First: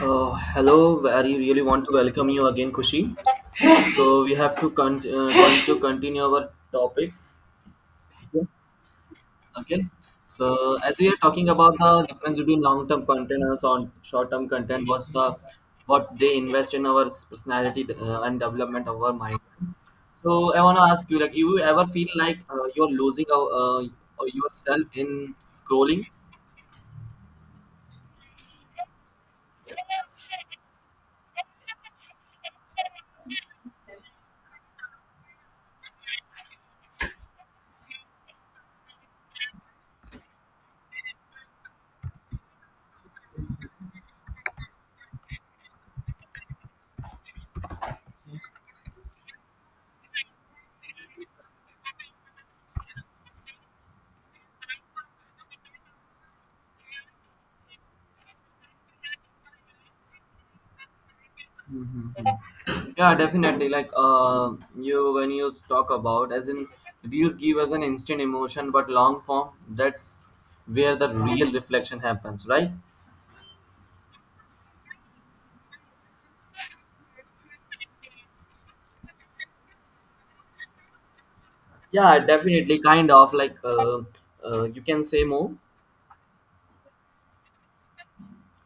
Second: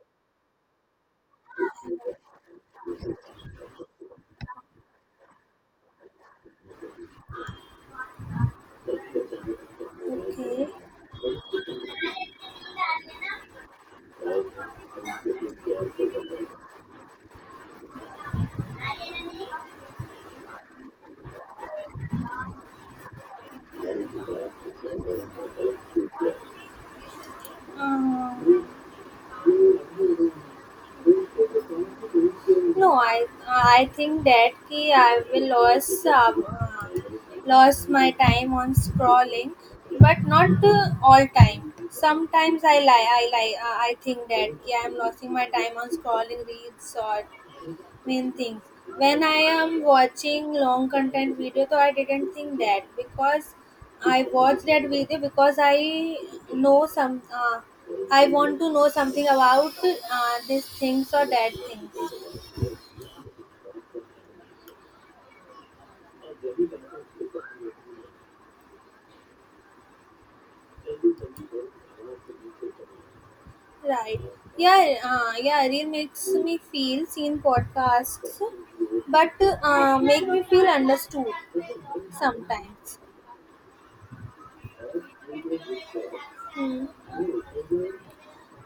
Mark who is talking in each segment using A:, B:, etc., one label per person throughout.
A: Hello, I really want to welcome you again, Kushi. So we have to going to continue our topics. Okay.
B: Okay.
A: So as we are talking about the difference between long-term content and short-term content, what's the what they invest in our personality and development of our mind. So I want to ask you, like, you ever feel like you're losing yourself in scrolling?
B: Uh, no, I think that ki I will lose lost my time on scrolling, but not all time. Sometimes I lie. I lie. I think that ki I am losing my time on scrolling reels or main things. When I am watching long content video, so I didn't think that because I watch that video because I know some. I want to know something about these things or that things.
A: Mhm. Yeah, definitely. Like you, when you talk about, as in reels give us an instant emotion, but long form, that's where the real reflection happens, right?
B: Right. Yeah, Reel makes me feel seen podcasts, but make me feel understood
A: Yeah, definitely.
B: sometimes.
A: Kind of like you can say more.
B: Hmm,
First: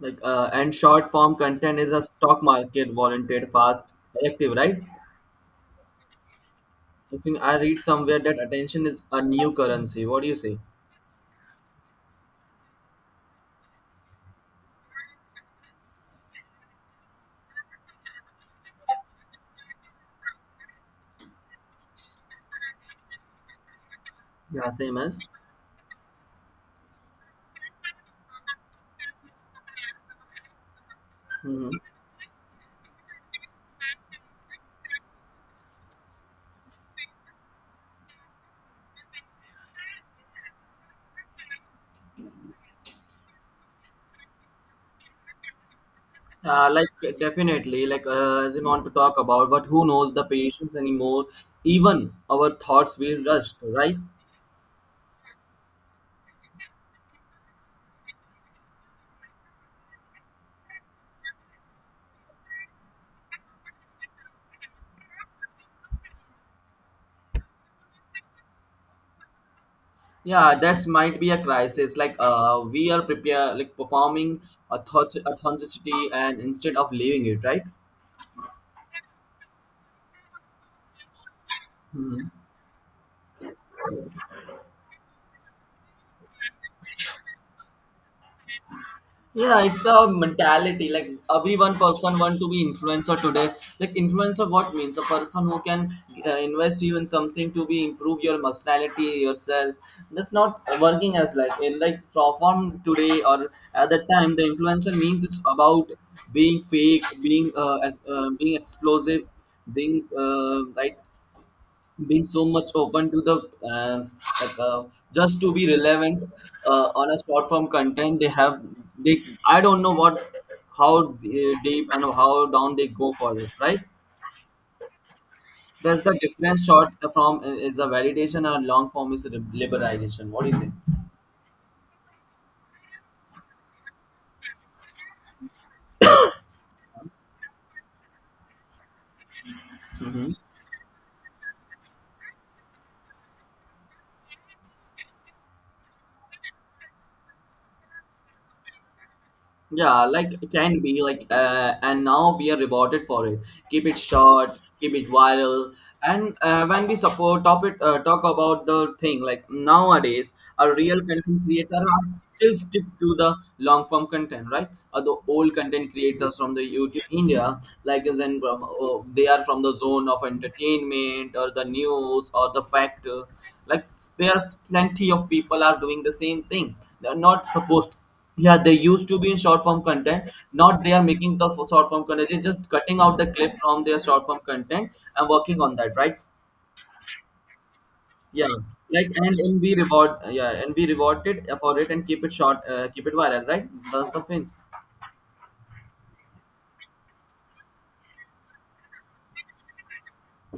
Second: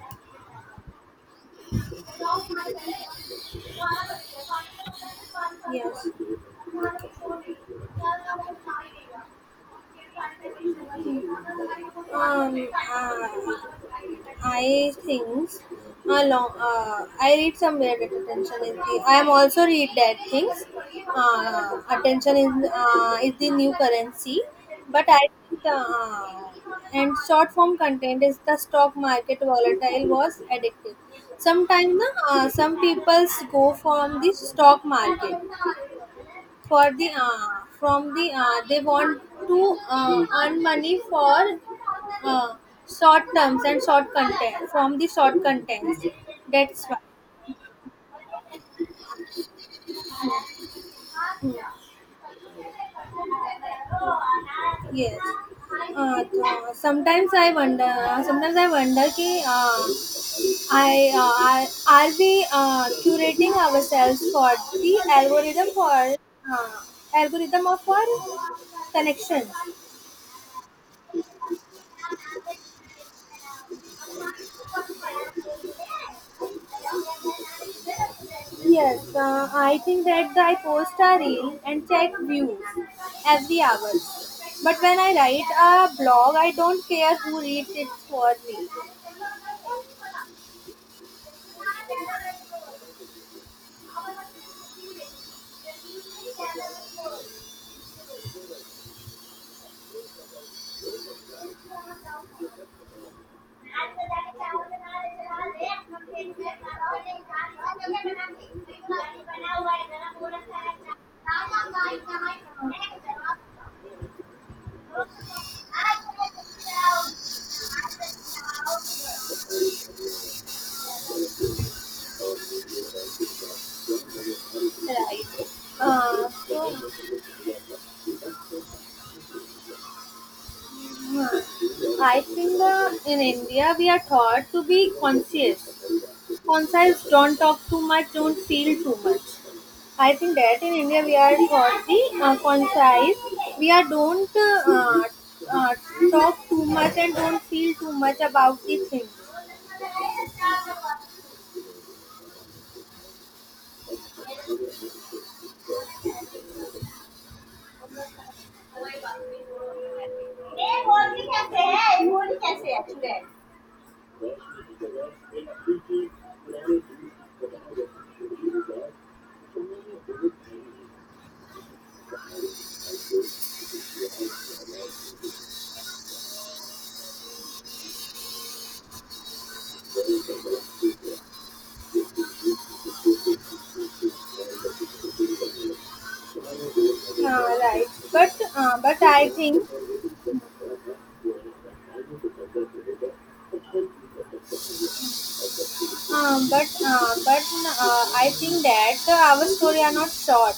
A: Like and short form content is a stock market volunteered fast active, right?
B: yes.
A: I think I read somewhere that attention is a new currency. What do you say?
B: Um, uh, I think I read somewhere that attention is the. I am also read that things. Attention is is the new currency,
A: Yeah, same
B: but I
A: as.
B: think and short form content is the stock market volatile was addictive.
A: Mhm.
B: Sometimes some people go from the stock market for the from the they want to earn money for uh, short terms and short content from the short contents
A: Uh,
B: that's
A: like
B: why
A: definitely, like as you want to talk about, but who knows the patience anymore? Even our thoughts will rush, right?
B: yes तो sometimes I wonder sometimes I wonder ki uh, i uh, are, are we curating ourselves for the algorithm for uh, algorithm of our connection.
A: Yeah, that's might be a crisis. Like we are prepare like performing a thoughts authenticity, and instead of leaving it, right?
B: Yes, I think that I post a reel and check
A: Hmm.
B: views every hour. But when I write a blog, I don't care who reads it for me,
A: Yeah, it's a mentality. Like every one person want to be influencer today. Like influencer, what means a person who can invest you in something to be improve your personality yourself. That's not working as like in like from today or at that time. The influencer means it's about being fake, being being explosive, being uh, right being so much open to the uh, like, uh, just to be relevant on a short form content they I don't know what how deep and how down they go for it, right?
B: right?
A: That's the
B: Uh,
A: difference.
B: so,
A: Short form is a validation and long form is a liberalization. What do you say?
B: uh, I think in India we are taught to be conscious. Conscious, don't talk too much, don't feel too much. I
A: Hmm.
B: think that in India we are for the concise. We are don't uh, talk too much and don't feel too much about the thing.
A: Yeah, like it can be like, and now we are rewarded for it. Keep it short, keep it viral, and when we support topic, talk about the thing like nowadays, a real content creator are still stick to the long form content, right? Or the old content creators from the YouTube India, like as in from they are from the zone of entertainment or the news or the fact. Like there's plenty of people are doing the same thing. They're not supposed. Yeah, they used to be in short form content. Not they are making the short form content. They're just cutting out the clip from their short form content and working on that, right?
B: Right. But
A: Yeah,
B: uh, but
A: like
B: I
A: and
B: think
A: we reward, yeah, and we reward it for it and keep it short, keep it viral, right? That's the things.
B: but I think that our story are not short.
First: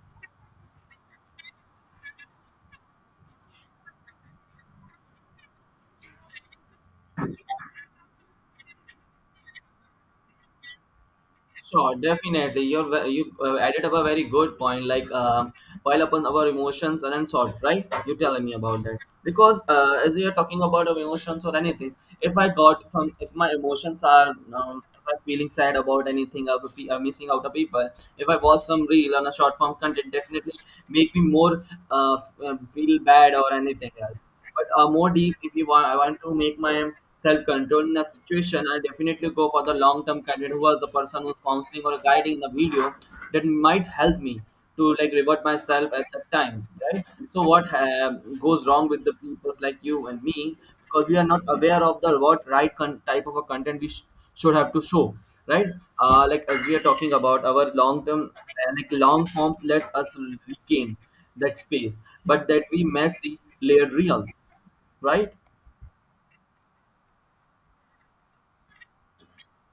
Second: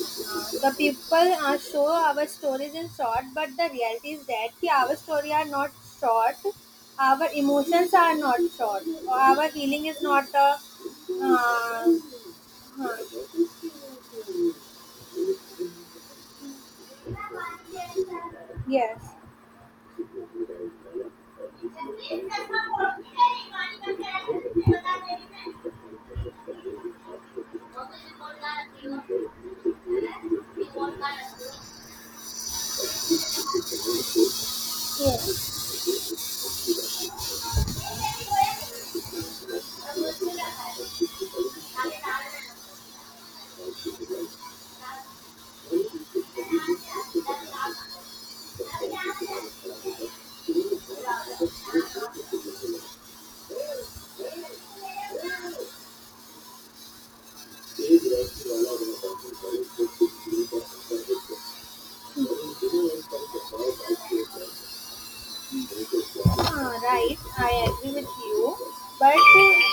B: The people show our stories in short, but the reality is that ki our story are not short. Our emotions are not short. Our healing is not a uh,
A: Sure, definitely. You're
B: huh.
A: ve- you uh, added up a very good point. Like pile upon our emotions and unsolved, right? You telling me about that
B: Yes.
A: because as we are talking about our emotions or anything, if I got some, if my emotions are, if I'm feeling sad about anything, I'm missing out of people. If I watch some reel on a short form content, definitely make me more feel bad or anything else. But more deep, if
B: Yes.
A: you want, I want to make my self control in that situation. I definitely go for the long term candidate who was the person who's counseling or guiding the video that might help me to like revert myself at that time, right? So what goes wrong with the people like you and me because we are not aware of the what right type of a content we should have to show, right? Like as we are talking about our long term, like long forms, let us regain that space, but that we may see layered real, right?
B: Right, I agree with you. But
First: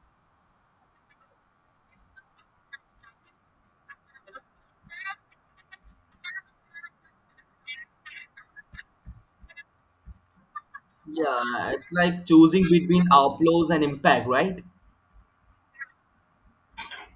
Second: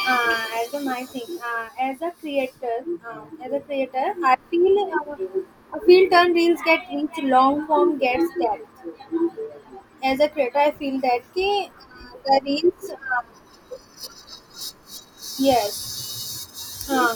B: uh, as a my thing, as a creator, I feel turn reels get reach, long form gets depth. As a creator, I feel that
A: Yeah,
B: ki,
A: it's like
B: the
A: choosing
B: reels,
A: between applause and impact, right?
B: yes, uh,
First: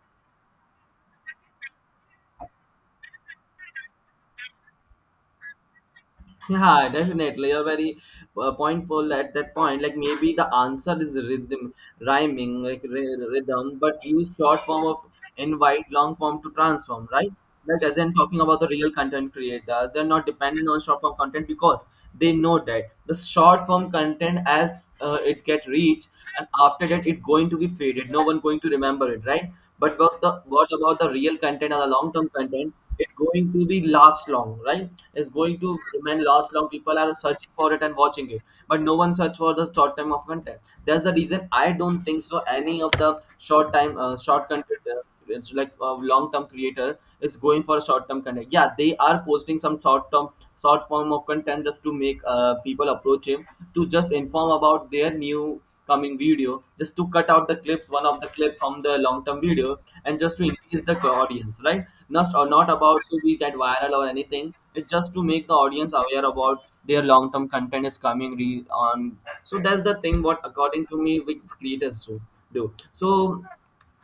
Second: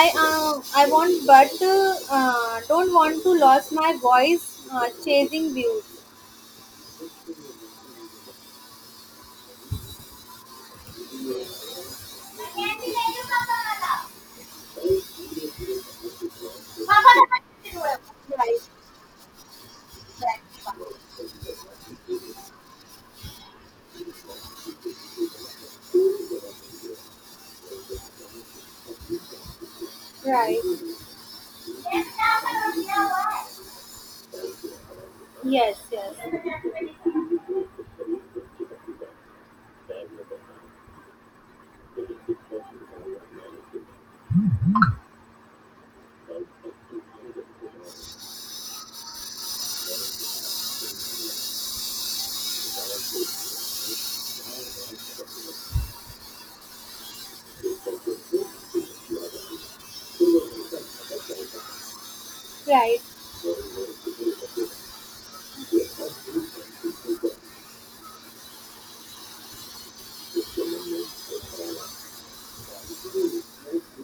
B: I want, but don't want to lose my voice chasing views.
A: Yeah, definitely. You're very pointful at that point. Like maybe the answer is rhythm, rhyming, like rhythm, but use short form of invite, long form to transform, right? Like as in talking
B: Right,
A: about the real content creators, they're not
B: right,
A: dependent on short form content because they know that the short form content as it get reach and after that it going to be faded. No one going to remember it, right? But what the what
B: right.
A: about the real content or the long term content? It's going to be last long, right? It's going to
B: Yes, yes.
A: remain last long. People are searching for it and watching it, but no one search for the short time of content. That's the reason I don't think so. Any of the short time, short content, it's like a long term creator is going for short term content. Yeah, they are posting some short term, short form of content just to make people approach him to just inform about their new coming video just to cut out the clips one of the clip from the long term video and just to increase the audience, right? Not or not about
B: Right.
A: to be that viral or anything, it's just to make the audience aware about their long term content is coming on. So that's the thing what according to me we creators do so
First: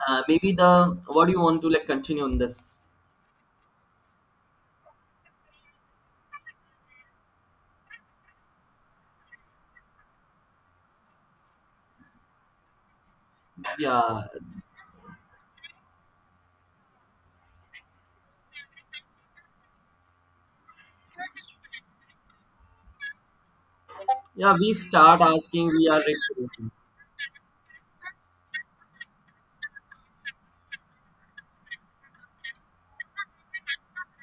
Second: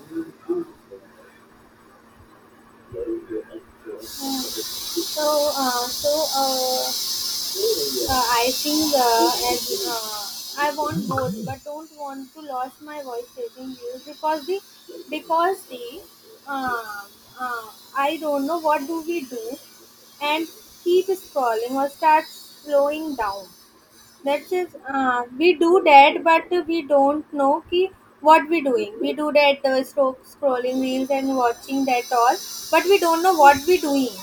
A: maybe the what do you want to like continue on this?
B: Uh, so, uh, so uh, I think as I want both, but don't want to lose my voice saving views
A: Yeah,
B: because the because the uh, uh, I don't know what do we do and keep scrolling or start slowing down. That's
A: yeah, we
B: just,
A: start
B: we
A: asking,
B: do
A: we are
B: that, but
A: recruiting.
B: we don't know ki what we doing. We do that scrolling reels and watching that all, but we don't know what we doing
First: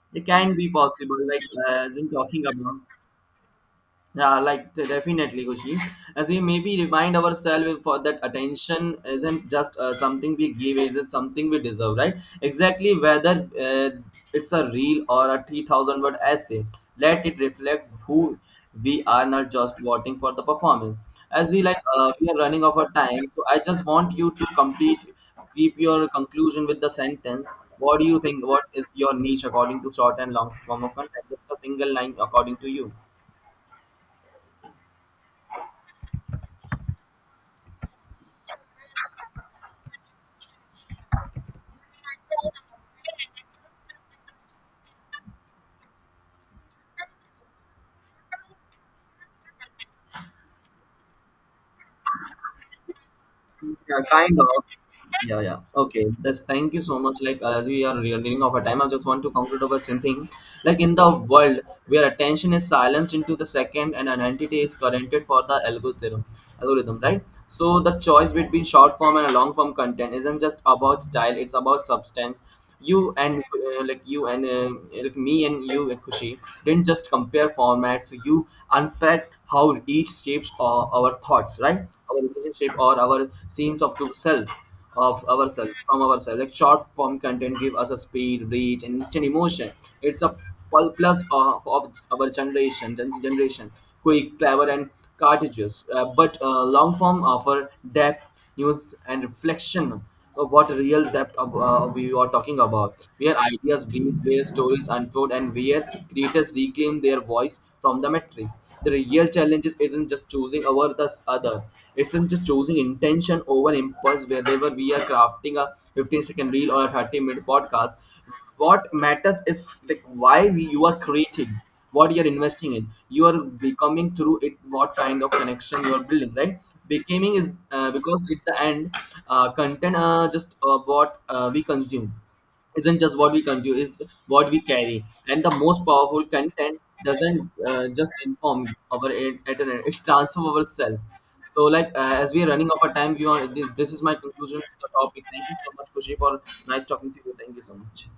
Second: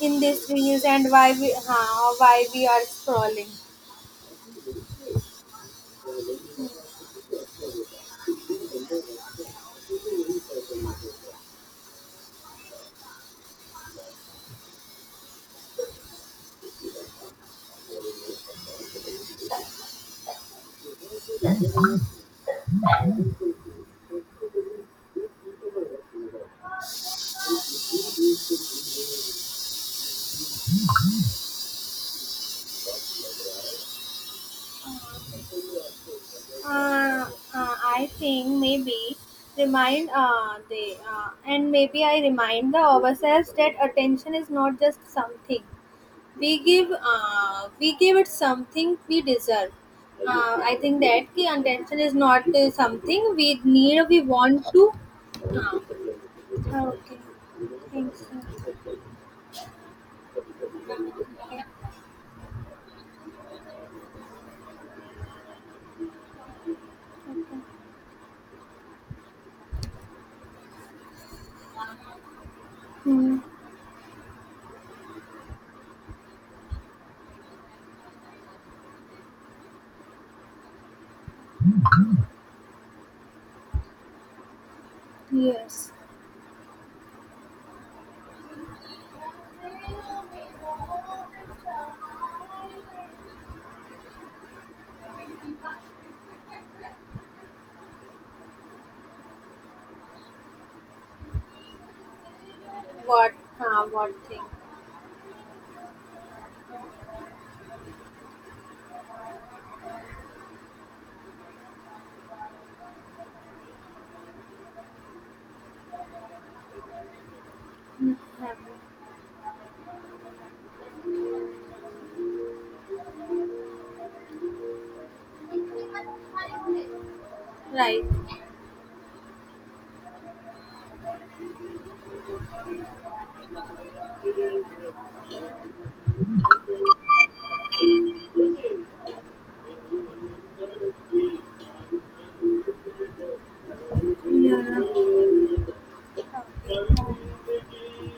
B: in
A: It
B: these
A: can be
B: reels and
A: possible like as I'm talking
B: why we
A: about.
B: are scrolling.
A: Yeah, like definitely, Kushi. As we maybe remind ourselves for that attention isn't just something we give, is it something we deserve, right? Exactly, whether it's a reel or a 3,000 word essay, let it reflect who we are, not just voting for the performance. As we like, we are running out of time, so I just want you to complete, keep your conclusion with the sentence. What do you think? What is your niche according to short and long form of content? Just a single line according to you.
B: Uh, I think maybe remind the and maybe I remind the ourselves that attention is not just something. We give we give it something we deserve. I think that ki attention is not something we need
A: Yeah,
B: or we
A: kind of.
B: want to
A: Yeah, yeah. Okay. That's thank you
B: oh,
A: so much.
B: okay.
A: Like as we are nearing of our
B: Thanks.
A: time, I just want to conclude over something. Like in the world where attention is silenced into the second and an entity is currented for the algorithm, right?
B: Okay.
A: So the choice between short form and long form content isn't just about style; it's about substance. You
B: Hmm.
A: and like you and Like me and you and Kushi didn't just compare formats. You unpacked how each shapes our thoughts, right? Our relationship or our scenes of the self of ourselves
B: Yes.
A: from ourselves, like short form content give us a speed reach and instant emotion. It's a plus of our generation then generation, quick clever and cartridges, but long form offer depth news and reflection. So what real depth of, we are talking about,
B: What
A: where ideas
B: what
A: breathe,
B: thing.
A: where stories unfold, and where creators reclaim their voice from the matrix. The real challenge is- not just choosing over the other, isn't just choosing intention over impulse wherever we are crafting a 15-second reel or a 30-minute podcast.
B: Hmm.
A: What matters is like why we, you are creating, what you are investing in, you are becoming through it, what kind of connection you are building, right? Becoming is
B: Right.
A: because at the end, content just what we consume isn't just what we consume; is what we carry. And the most powerful content doesn't just inform our internet; it transforms our self. So, like as we are running out of time, beyond this, this is my conclusion to the topic.
B: Yeah.
A: Thank you so much, Kushi, for nice talking to
B: Okay.
A: you. Thank you so much.